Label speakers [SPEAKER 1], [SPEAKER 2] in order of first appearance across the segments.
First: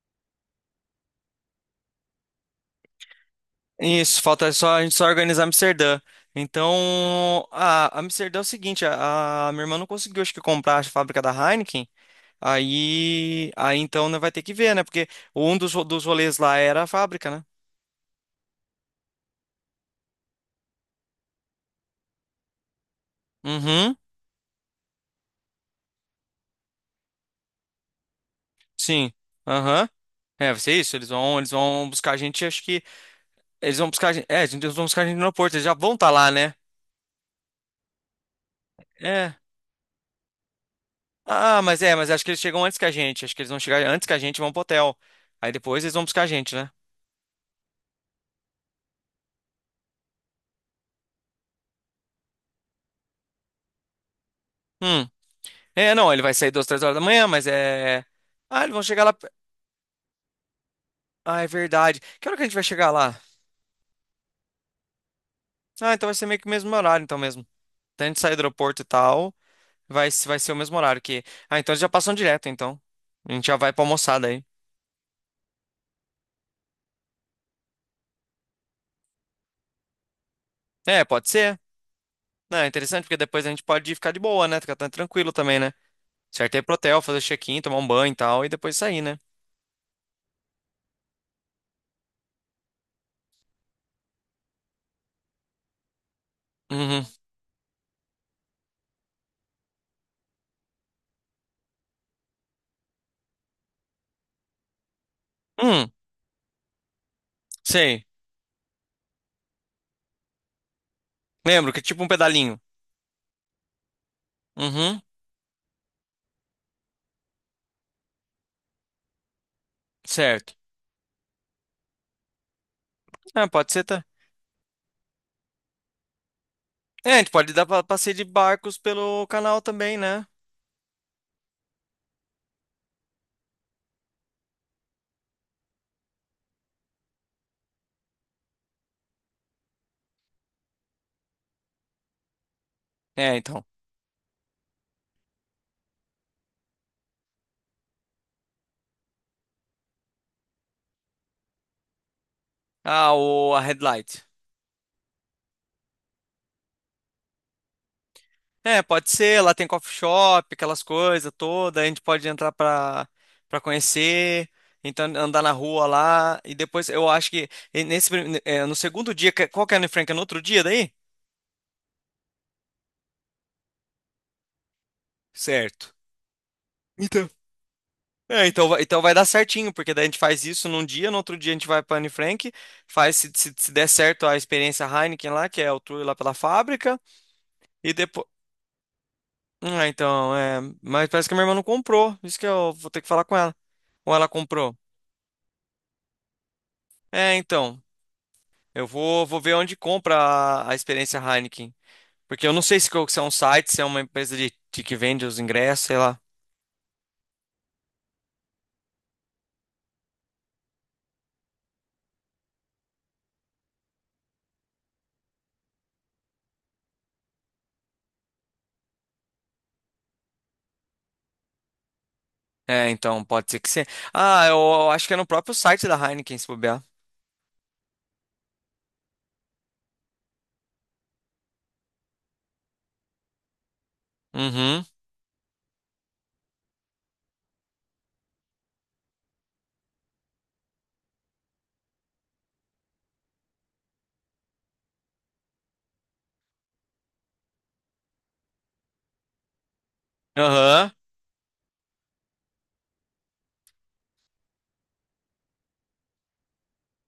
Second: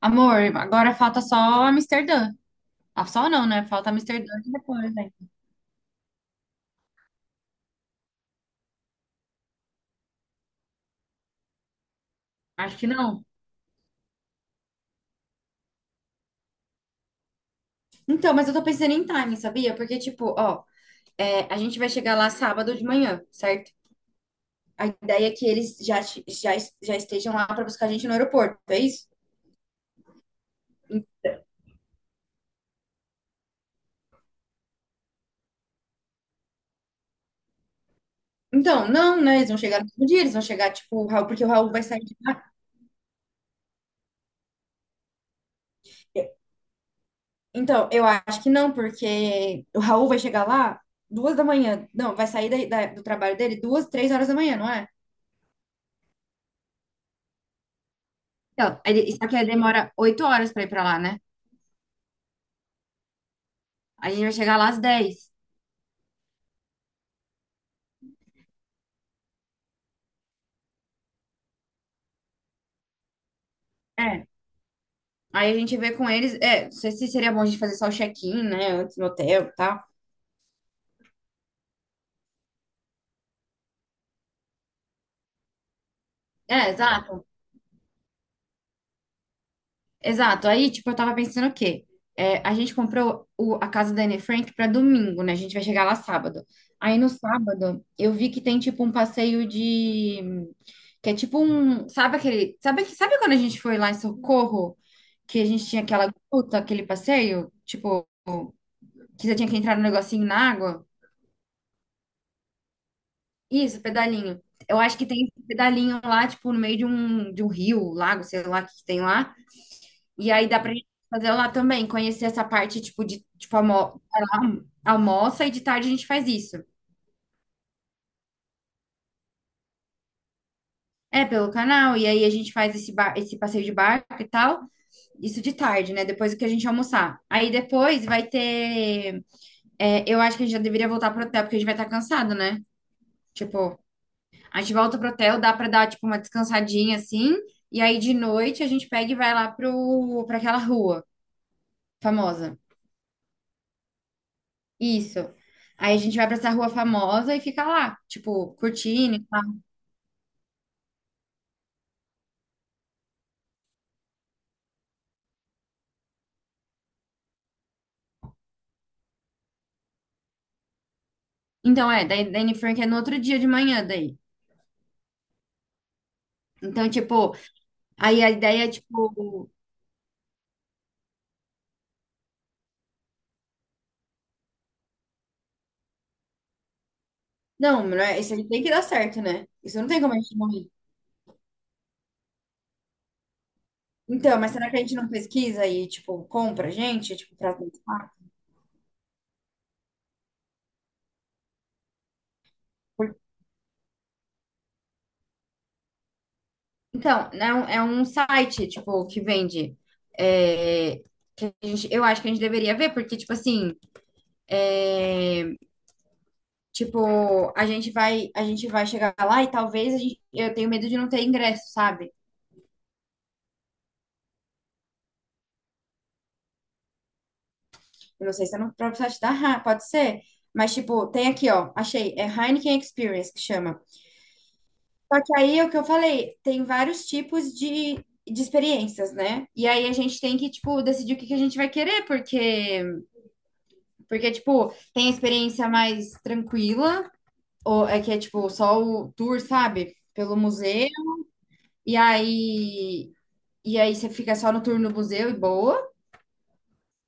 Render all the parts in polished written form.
[SPEAKER 1] Amor, agora falta só Amsterdã. Ah, só não, né? Falta
[SPEAKER 2] Isso,
[SPEAKER 1] Amsterdã
[SPEAKER 2] falta
[SPEAKER 1] e
[SPEAKER 2] só a gente
[SPEAKER 1] depois,
[SPEAKER 2] só
[SPEAKER 1] né?
[SPEAKER 2] organizar Amsterdã. Então, a Amsterdã é o seguinte, a minha irmã não conseguiu, acho que, comprar a fábrica da Heineken.
[SPEAKER 1] Acho que não.
[SPEAKER 2] Aí então, né, vai ter que ver, né? Porque um dos rolês lá era a fábrica, né?
[SPEAKER 1] Então, mas eu tô pensando em time, sabia? Porque, tipo, ó, é, a gente vai chegar lá sábado de manhã, certo?
[SPEAKER 2] Uhum,
[SPEAKER 1] A ideia é que eles já, estejam lá pra buscar a gente no aeroporto, é isso?
[SPEAKER 2] sim. Aham. É, vai ser isso. Eles vão buscar a gente, acho que. Eles vão buscar a gente. É, eles vão buscar a gente no aeroporto, eles já vão estar lá, né?
[SPEAKER 1] Então, não,
[SPEAKER 2] É.
[SPEAKER 1] né? Eles vão chegar no mesmo dia, eles vão chegar, tipo, o Raul, porque o
[SPEAKER 2] Ah,
[SPEAKER 1] Raul
[SPEAKER 2] mas
[SPEAKER 1] vai
[SPEAKER 2] é,
[SPEAKER 1] sair
[SPEAKER 2] mas
[SPEAKER 1] de
[SPEAKER 2] acho que eles
[SPEAKER 1] lá.
[SPEAKER 2] chegam antes que a gente. Acho que eles vão chegar antes que a gente e vão pro hotel. Aí depois eles vão buscar a gente, né?
[SPEAKER 1] Então, eu acho que não, porque o Raul vai chegar lá 2 da manhã. Não, vai sair do trabalho dele 2, 3 horas da manhã, não é?
[SPEAKER 2] Hum. É, não, ele vai sair duas, três horas da manhã, mas é. Ah, eles
[SPEAKER 1] Então,
[SPEAKER 2] vão chegar lá.
[SPEAKER 1] só que aí demora 8 horas pra ir pra lá, né?
[SPEAKER 2] Ah, é verdade. Que hora que a gente vai chegar lá?
[SPEAKER 1] Aí a gente vai chegar lá às 10.
[SPEAKER 2] Ah, então vai ser meio que o mesmo horário, então mesmo. Então a gente sair do aeroporto e tal, vai, se- vai ser o mesmo horário que. Ah, então eles já passam direto, então. A gente já vai pra almoçar
[SPEAKER 1] É.
[SPEAKER 2] daí.
[SPEAKER 1] Aí a gente vê com eles. É, não sei se seria bom a gente fazer só o check-in, né? Antes no hotel e tal.
[SPEAKER 2] É, pode ser. Não, é interessante, porque depois a gente pode ficar de boa, né? Ficar tranquilo também, né? Certo, é ir
[SPEAKER 1] É,
[SPEAKER 2] pro hotel, fazer
[SPEAKER 1] exato.
[SPEAKER 2] check-in, tomar um banho e tal, e depois sair, né?
[SPEAKER 1] Exato. Aí, tipo, eu tava pensando o quê? É, a gente comprou a casa da Anne Frank pra domingo, né? A gente vai chegar lá sábado. Aí
[SPEAKER 2] Uhum.
[SPEAKER 1] no sábado, eu vi que tem tipo um passeio de. Que é tipo um. Sabe aquele. Sabe, sabe quando a gente foi lá em Socorro? Que a gente tinha
[SPEAKER 2] Hum,
[SPEAKER 1] aquela gruta, aquele passeio?
[SPEAKER 2] sei.
[SPEAKER 1] Tipo. Que você tinha que entrar no negocinho na água.
[SPEAKER 2] Lembro que é tipo um pedalinho.
[SPEAKER 1] Isso, pedalinho. Eu acho
[SPEAKER 2] Uhum,
[SPEAKER 1] que tem esse pedalinho lá, tipo, no meio de um rio, lago, sei lá o que que tem lá. E aí
[SPEAKER 2] certo.
[SPEAKER 1] dá pra gente fazer lá também, conhecer essa parte, tipo, de,
[SPEAKER 2] Ah,
[SPEAKER 1] tipo,
[SPEAKER 2] pode ser,
[SPEAKER 1] almo
[SPEAKER 2] tá?
[SPEAKER 1] sei lá, almoça e de tarde a gente faz isso.
[SPEAKER 2] É, a gente pode dar passeio de barcos pelo canal também, né?
[SPEAKER 1] É, pelo canal, e aí a gente faz esse, bar esse passeio de barco e tal. Isso de tarde, né? Depois que a gente almoçar. Aí depois vai ter. É, eu acho que a gente já deveria voltar pro hotel, porque a gente vai estar cansado, né?
[SPEAKER 2] É, então.
[SPEAKER 1] Tipo. A gente volta pro hotel, dá pra dar, tipo, uma descansadinha assim. E aí de noite a gente pega e vai lá pra aquela rua famosa.
[SPEAKER 2] Ah, o, a Headlight.
[SPEAKER 1] Isso. Aí a gente vai pra essa rua famosa e fica lá, tipo,
[SPEAKER 2] É, pode
[SPEAKER 1] curtindo e
[SPEAKER 2] ser.
[SPEAKER 1] tal.
[SPEAKER 2] Lá tem coffee shop, aquelas coisas todas. A gente pode entrar pra conhecer. Então, andar na rua lá. E depois, eu acho que no segundo dia... Qual que é, Anne Frank? É no outro dia daí?
[SPEAKER 1] Então é, daí da Anne Frank é no outro dia de manhã daí.
[SPEAKER 2] Certo.
[SPEAKER 1] Então,
[SPEAKER 2] Então.
[SPEAKER 1] tipo, aí a
[SPEAKER 2] É,
[SPEAKER 1] ideia
[SPEAKER 2] então,
[SPEAKER 1] é,
[SPEAKER 2] vai- então vai dar
[SPEAKER 1] tipo,
[SPEAKER 2] certinho, porque daí a gente faz isso num dia, no outro dia a gente vai para Anne Frank, faz se der certo a experiência Heineken lá, que é o tour lá pela fábrica,
[SPEAKER 1] não,
[SPEAKER 2] e
[SPEAKER 1] não
[SPEAKER 2] depois.
[SPEAKER 1] isso aí tem que dar certo, né? Isso
[SPEAKER 2] Ah,
[SPEAKER 1] não tem como a
[SPEAKER 2] então,
[SPEAKER 1] gente
[SPEAKER 2] é.
[SPEAKER 1] morrer.
[SPEAKER 2] Mas parece que a minha irmã não comprou. Isso que eu vou ter que falar com ela. Ou ela
[SPEAKER 1] Então, mas será
[SPEAKER 2] comprou?
[SPEAKER 1] que a gente não pesquisa e, tipo, compra, gente,
[SPEAKER 2] É,
[SPEAKER 1] tipo, pra
[SPEAKER 2] então.
[SPEAKER 1] testar?
[SPEAKER 2] Eu vou ver onde compra a experiência Heineken. Porque eu não sei se é um site, se é uma empresa de que vende os ingressos, sei lá.
[SPEAKER 1] Então, é um site, tipo, que vende. É, que eu acho que a gente deveria ver, porque, tipo assim, é, tipo, a gente vai chegar lá e talvez a gente, eu tenho medo de não ter ingresso, sabe?
[SPEAKER 2] É, então, pode ser que sim. Ah, eu acho que é no próprio site da Heineken, se bobear.
[SPEAKER 1] Eu não sei se é no próprio site pode ser. Mas, tipo, tem aqui, ó, achei, é Heineken Experience que chama.
[SPEAKER 2] Uhum.
[SPEAKER 1] Só que aí é o que eu falei, tem vários tipos de experiências, né? E aí a gente tem que, tipo, decidir o que que a gente vai querer, porque porque, tipo, tem a experiência mais tranquila, ou é que é, tipo, só o tour, sabe? Pelo museu.
[SPEAKER 2] Aham.
[SPEAKER 1] E aí, você fica só no tour no museu e boa.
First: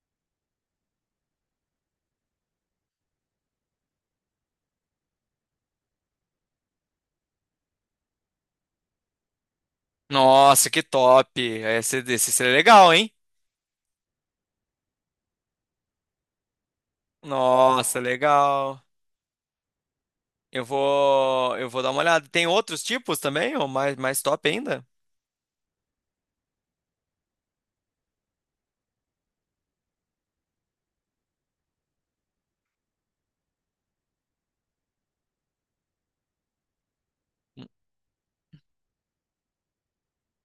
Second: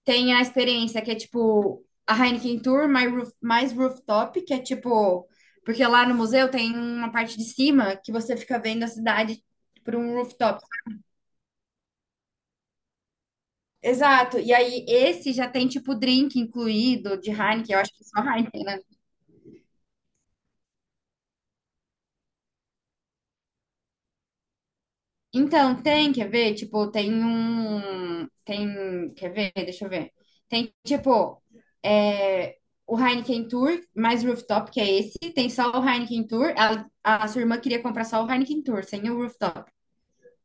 [SPEAKER 1] Tem a experiência que é, tipo, a Heineken Tour mais, mais rooftop, que é, tipo. Porque lá no museu tem uma parte de cima que você fica vendo a cidade por um rooftop.
[SPEAKER 2] Nossa, que top. Esse seria legal, hein?
[SPEAKER 1] Exato. E aí, esse já tem, tipo, drink incluído de Heineken. Eu acho
[SPEAKER 2] Nossa,
[SPEAKER 1] que é só Heineken, né?
[SPEAKER 2] legal. Eu vou dar uma olhada. Tem outros tipos também? Ou mais top ainda?
[SPEAKER 1] Então, tem, quer ver? Tipo, tem um. Tem. Quer ver? Deixa eu ver. Tem, tipo, é, o Heineken Tour, mais rooftop, que é esse. Tem só o Heineken Tour. Sua irmã queria comprar só o Heineken Tour, sem o rooftop.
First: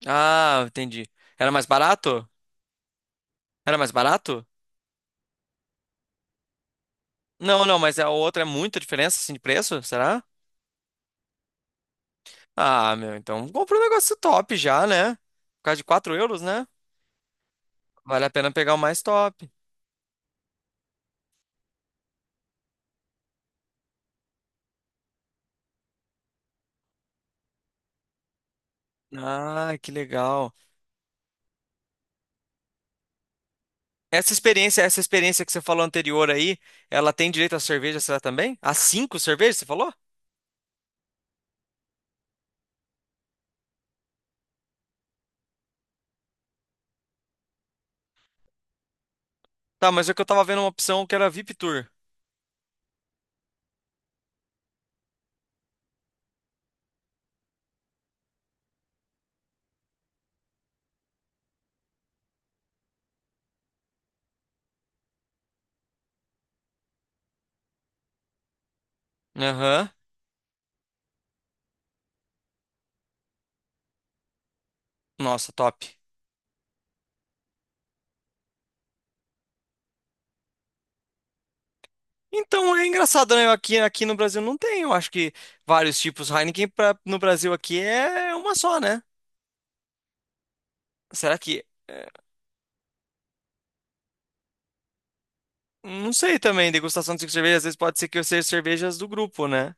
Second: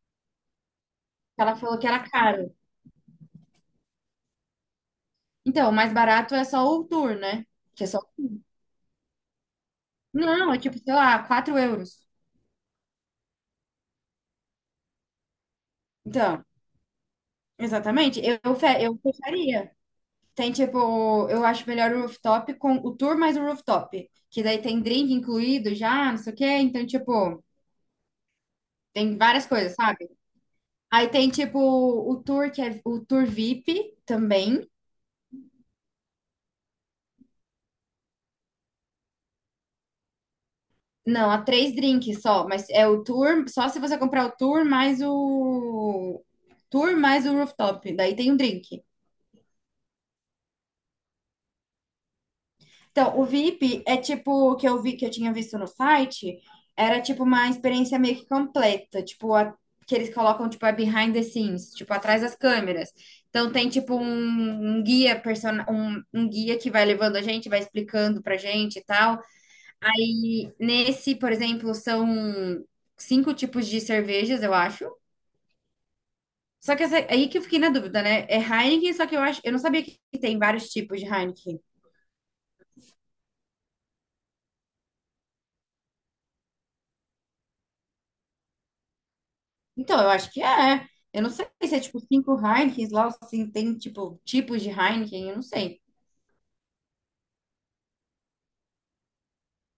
[SPEAKER 2] Ah, entendi. Era
[SPEAKER 1] Ela
[SPEAKER 2] mais
[SPEAKER 1] falou que era
[SPEAKER 2] barato?
[SPEAKER 1] caro.
[SPEAKER 2] Era mais barato?
[SPEAKER 1] Então, o mais barato é só o Tour, né?
[SPEAKER 2] Não, não,
[SPEAKER 1] Que é
[SPEAKER 2] mas
[SPEAKER 1] só.
[SPEAKER 2] a outra é muita diferença assim de preço, será?
[SPEAKER 1] Não, é tipo, sei lá, €4.
[SPEAKER 2] Ah, meu, então compra um negócio top já, né? Por causa de 4 euros,
[SPEAKER 1] Então,
[SPEAKER 2] né?
[SPEAKER 1] exatamente.
[SPEAKER 2] Vale a
[SPEAKER 1] Eu,
[SPEAKER 2] pena
[SPEAKER 1] eu
[SPEAKER 2] pegar o
[SPEAKER 1] fe- eu
[SPEAKER 2] mais top.
[SPEAKER 1] fecharia. Tem tipo, eu acho melhor o rooftop com o tour mais o rooftop. Que daí tem drink incluído já, não sei o quê. Então, tipo, tem várias coisas,
[SPEAKER 2] Ah, que
[SPEAKER 1] sabe?
[SPEAKER 2] legal.
[SPEAKER 1] Aí tem tipo o tour que é o tour VIP
[SPEAKER 2] Essa
[SPEAKER 1] também.
[SPEAKER 2] experiência, essa experiência que você falou anterior aí, ela tem direito à cerveja, será também? A cinco cervejas, você falou?
[SPEAKER 1] Não, há 3 drinks só, mas é o tour, só se você comprar o tour mais o tour mais o rooftop. Daí tem um drink.
[SPEAKER 2] Tá, mas é que eu tava vendo uma opção que era VIP Tour.
[SPEAKER 1] Então, o VIP é tipo o que eu vi que eu tinha visto no site, era tipo uma experiência meio que completa, tipo que eles colocam tipo a behind the scenes, tipo atrás das câmeras. Então tem tipo um guia que vai levando a gente, vai explicando pra gente e tal.
[SPEAKER 2] Aham.
[SPEAKER 1] Aí nesse, por exemplo, são 5 tipos de cervejas, eu acho.
[SPEAKER 2] Nossa, top.
[SPEAKER 1] Só que é aí que eu fiquei na dúvida, né? É Heineken, só que eu acho, eu não sabia que tem vários tipos de Heineken.
[SPEAKER 2] Então é engraçado, né? Aqui no Brasil não tem, eu acho que vários tipos. Heineken pra, no Brasil aqui é uma só, né?
[SPEAKER 1] Então, eu acho que é. É. Eu não
[SPEAKER 2] Será
[SPEAKER 1] sei
[SPEAKER 2] que...
[SPEAKER 1] se é tipo
[SPEAKER 2] é,
[SPEAKER 1] 5 Heinekens lá, ou se tem tipo tipos de Heineken, eu não sei.
[SPEAKER 2] não sei também, degustação de cinco cervejas, às vezes pode ser que eu seja cervejas do grupo, né?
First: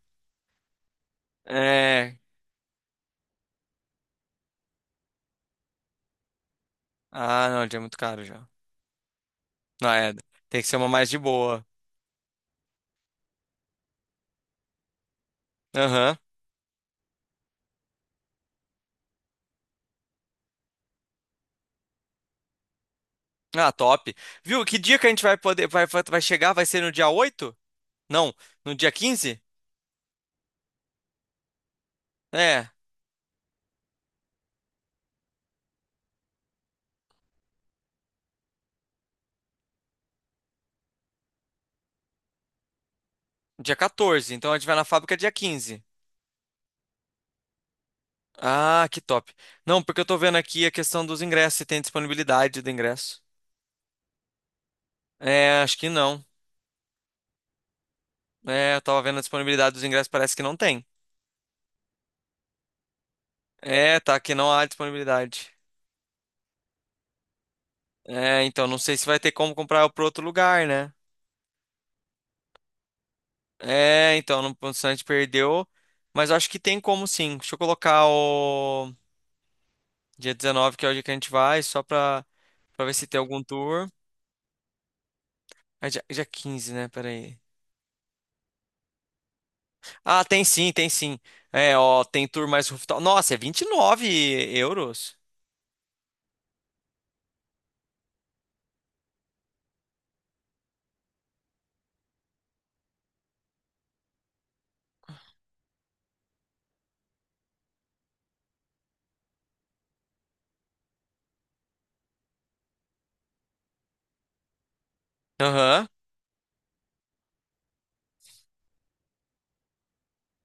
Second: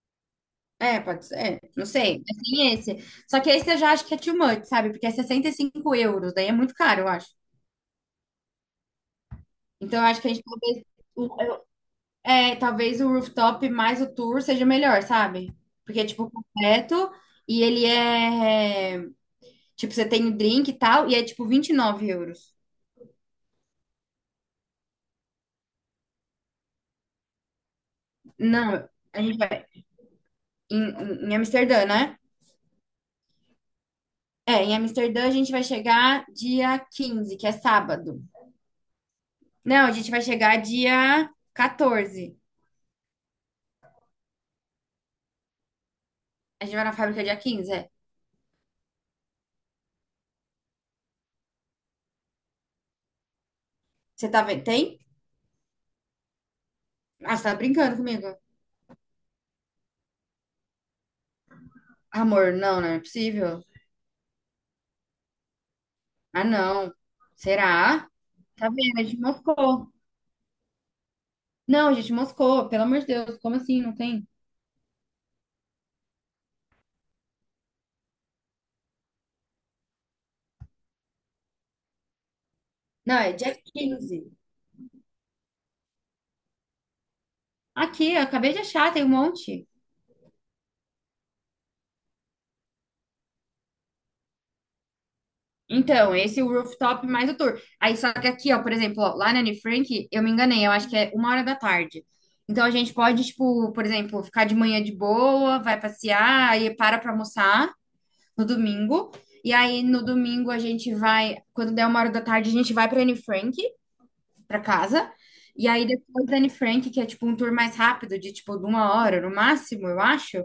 [SPEAKER 1] É, pode ser, não
[SPEAKER 2] É.
[SPEAKER 1] sei. Mas tem esse. Só que esse eu já acho que é too much, sabe? Porque é €65, daí é muito caro, eu acho.
[SPEAKER 2] Ah, não, já é muito caro já. Não,
[SPEAKER 1] Então eu
[SPEAKER 2] é.
[SPEAKER 1] acho que a gente
[SPEAKER 2] Tem que ser
[SPEAKER 1] talvez.
[SPEAKER 2] uma mais de
[SPEAKER 1] o-
[SPEAKER 2] boa.
[SPEAKER 1] eu- É, talvez o rooftop mais o tour seja melhor, sabe? Porque é
[SPEAKER 2] Aham.
[SPEAKER 1] tipo completo e ele é. Tipo, você tem o drink e tal, e é tipo €29.
[SPEAKER 2] Ah, top. Viu? Que dia que a gente vai poder. Vai chegar? Vai ser no dia 8? Não, no
[SPEAKER 1] Não,
[SPEAKER 2] dia
[SPEAKER 1] a gente
[SPEAKER 2] 15?
[SPEAKER 1] vai em, em Amsterdã, né?
[SPEAKER 2] É,
[SPEAKER 1] É, em Amsterdã a gente vai chegar dia 15, que é sábado. Não, a gente vai chegar dia 14.
[SPEAKER 2] dia 14. Então a gente vai na fábrica dia 15.
[SPEAKER 1] A gente vai na fábrica dia 15. É.
[SPEAKER 2] Ah, que top. Não, porque eu tô vendo aqui a questão dos ingressos, se tem disponibilidade do ingresso.
[SPEAKER 1] Você tá vendo? Tem?
[SPEAKER 2] É, acho que não.
[SPEAKER 1] Ah, você tá brincando comigo.
[SPEAKER 2] É, eu tava vendo a disponibilidade dos ingressos, parece que não tem.
[SPEAKER 1] Amor, não, não é possível.
[SPEAKER 2] É, tá, que não há disponibilidade.
[SPEAKER 1] Ah, não. Será?
[SPEAKER 2] É, então,
[SPEAKER 1] Tá
[SPEAKER 2] não sei
[SPEAKER 1] vendo? A
[SPEAKER 2] se vai
[SPEAKER 1] gente
[SPEAKER 2] ter como comprar
[SPEAKER 1] moscou.
[SPEAKER 2] pro outro lugar, né?
[SPEAKER 1] Não, a gente moscou. Pelo amor de Deus, como assim? Não
[SPEAKER 2] É,
[SPEAKER 1] tem?
[SPEAKER 2] então, não, o Santos perdeu, mas eu acho que tem como sim. Deixa eu colocar o dia 19, que é o dia que a gente vai, só pra ver se
[SPEAKER 1] Não,
[SPEAKER 2] tem
[SPEAKER 1] é
[SPEAKER 2] algum
[SPEAKER 1] dia
[SPEAKER 2] tour.
[SPEAKER 1] 15.
[SPEAKER 2] É dia 15, né? Peraí.
[SPEAKER 1] Aqui, eu acabei de achar, tem um monte.
[SPEAKER 2] Ah, tem sim, tem sim. É, ó, tem tour mais rooftop. Nossa, é 29 euros.
[SPEAKER 1] Então, esse é o rooftop mais o tour. Aí, só que aqui, ó, por exemplo, ó, lá na Anne Frank, eu me enganei, eu acho que é 1 hora da tarde. Então, a gente pode, tipo, por exemplo, ficar de manhã de boa, vai passear, aí para pra almoçar no domingo. E aí, no domingo, a gente vai, quando der 1 hora da tarde, a gente vai pra Anne Frank, pra casa. E aí,
[SPEAKER 2] Aham.
[SPEAKER 1] depois da Anne Frank, que é, tipo, um tour mais rápido, de, tipo, de 1 hora no máximo, eu acho.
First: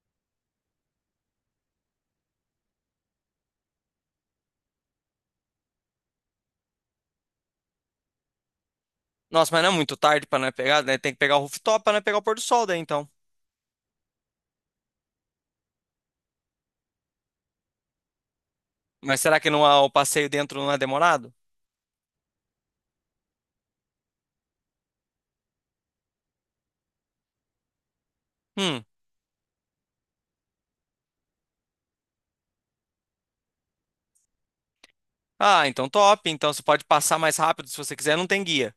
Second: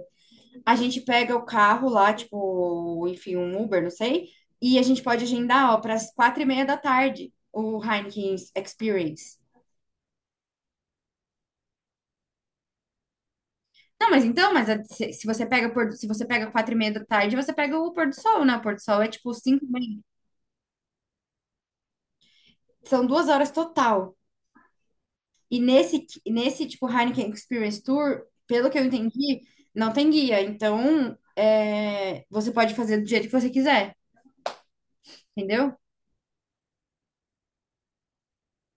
[SPEAKER 1] A gente pega o carro lá, tipo, enfim, um Uber, não sei, e a gente pode agendar, ó, para as 4h30 da tarde o Heineken Experience.
[SPEAKER 2] Nossa, mas não é muito tarde pra não pegar, né? Tem que pegar o rooftop pra não pegar o pôr do sol daí, então.
[SPEAKER 1] Não, mas então, mas a- se se você pega pôr- do- se você pega 4h30 da tarde, você pega o pôr do sol, né? O pôr do sol é
[SPEAKER 2] Mas
[SPEAKER 1] tipo
[SPEAKER 2] será que não
[SPEAKER 1] cinco e
[SPEAKER 2] há- o
[SPEAKER 1] meia.
[SPEAKER 2] passeio dentro não é demorado?
[SPEAKER 1] São 2 horas total. E nesse tipo Heineken Experience Tour, pelo que
[SPEAKER 2] Hum.
[SPEAKER 1] eu entendi, não tem guia. Então, é, você pode fazer do jeito que você quiser,
[SPEAKER 2] Ah,
[SPEAKER 1] entendeu?
[SPEAKER 2] então top. Então você pode passar mais rápido se você quiser, não tem guia.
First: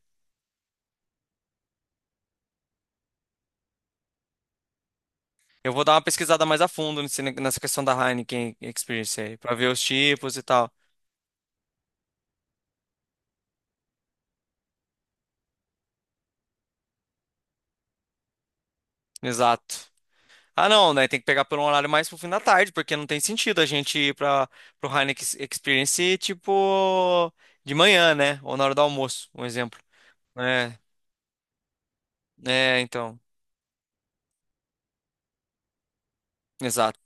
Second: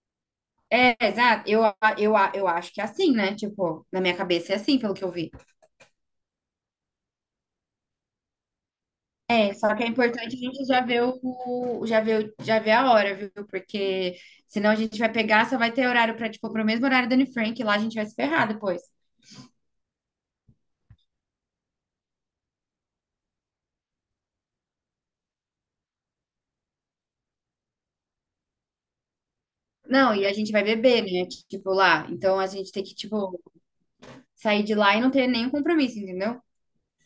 [SPEAKER 1] É, exato. Eu acho que é assim, né? Tipo, na minha cabeça é assim, pelo que eu vi.
[SPEAKER 2] Eu vou dar uma pesquisada mais a fundo nessa questão da Heineken Experience aí, pra
[SPEAKER 1] É,
[SPEAKER 2] ver
[SPEAKER 1] só
[SPEAKER 2] os
[SPEAKER 1] que é
[SPEAKER 2] tipos
[SPEAKER 1] importante a
[SPEAKER 2] e
[SPEAKER 1] gente
[SPEAKER 2] tal.
[SPEAKER 1] já ver já ver a hora, viu? Porque senão a gente vai pegar, só vai ter horário pra, tipo, pro mesmo horário da Anne Frank, lá a gente vai se ferrar depois.
[SPEAKER 2] Exato. Ah, não, né? Tem que pegar por um horário mais pro fim da tarde, porque não tem sentido a gente ir para pro Heineken Experience tipo de manhã, né? Ou na hora do almoço, um exemplo.
[SPEAKER 1] Não, e a gente vai
[SPEAKER 2] É,
[SPEAKER 1] beber, né? Tipo, lá. Então a gente
[SPEAKER 2] é,
[SPEAKER 1] tem que,
[SPEAKER 2] então,
[SPEAKER 1] tipo, sair de lá e não ter nenhum compromisso, entendeu?
[SPEAKER 2] exato.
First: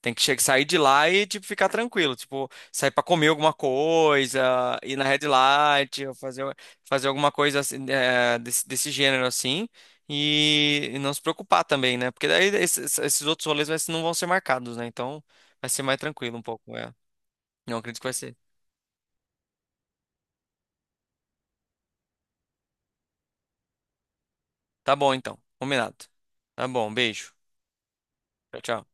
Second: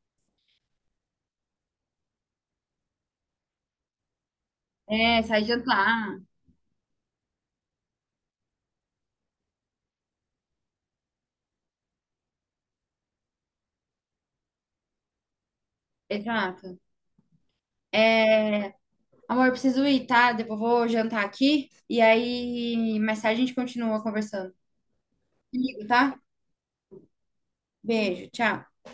[SPEAKER 2] Tem que sair de lá e tipo ficar tranquilo, tipo sair pra comer alguma coisa, ir na
[SPEAKER 1] É,
[SPEAKER 2] Red
[SPEAKER 1] sair
[SPEAKER 2] Light, ou
[SPEAKER 1] jantar.
[SPEAKER 2] fazer alguma coisa assim, desse gênero assim. E não se preocupar também, né? Porque daí esses outros rolês não vão ser marcados, né? Então vai ser mais tranquilo um pouco.
[SPEAKER 1] Exato.
[SPEAKER 2] É. Não acredito que vai ser.
[SPEAKER 1] É, amor, eu preciso ir, tá? Depois eu vou jantar aqui e aí mais tarde a gente continua conversando.
[SPEAKER 2] Tá bom, então.
[SPEAKER 1] Comigo,
[SPEAKER 2] Combinado.
[SPEAKER 1] tá?
[SPEAKER 2] Tá bom, beijo.
[SPEAKER 1] Beijo,
[SPEAKER 2] Tchau,
[SPEAKER 1] tchau.
[SPEAKER 2] tchau.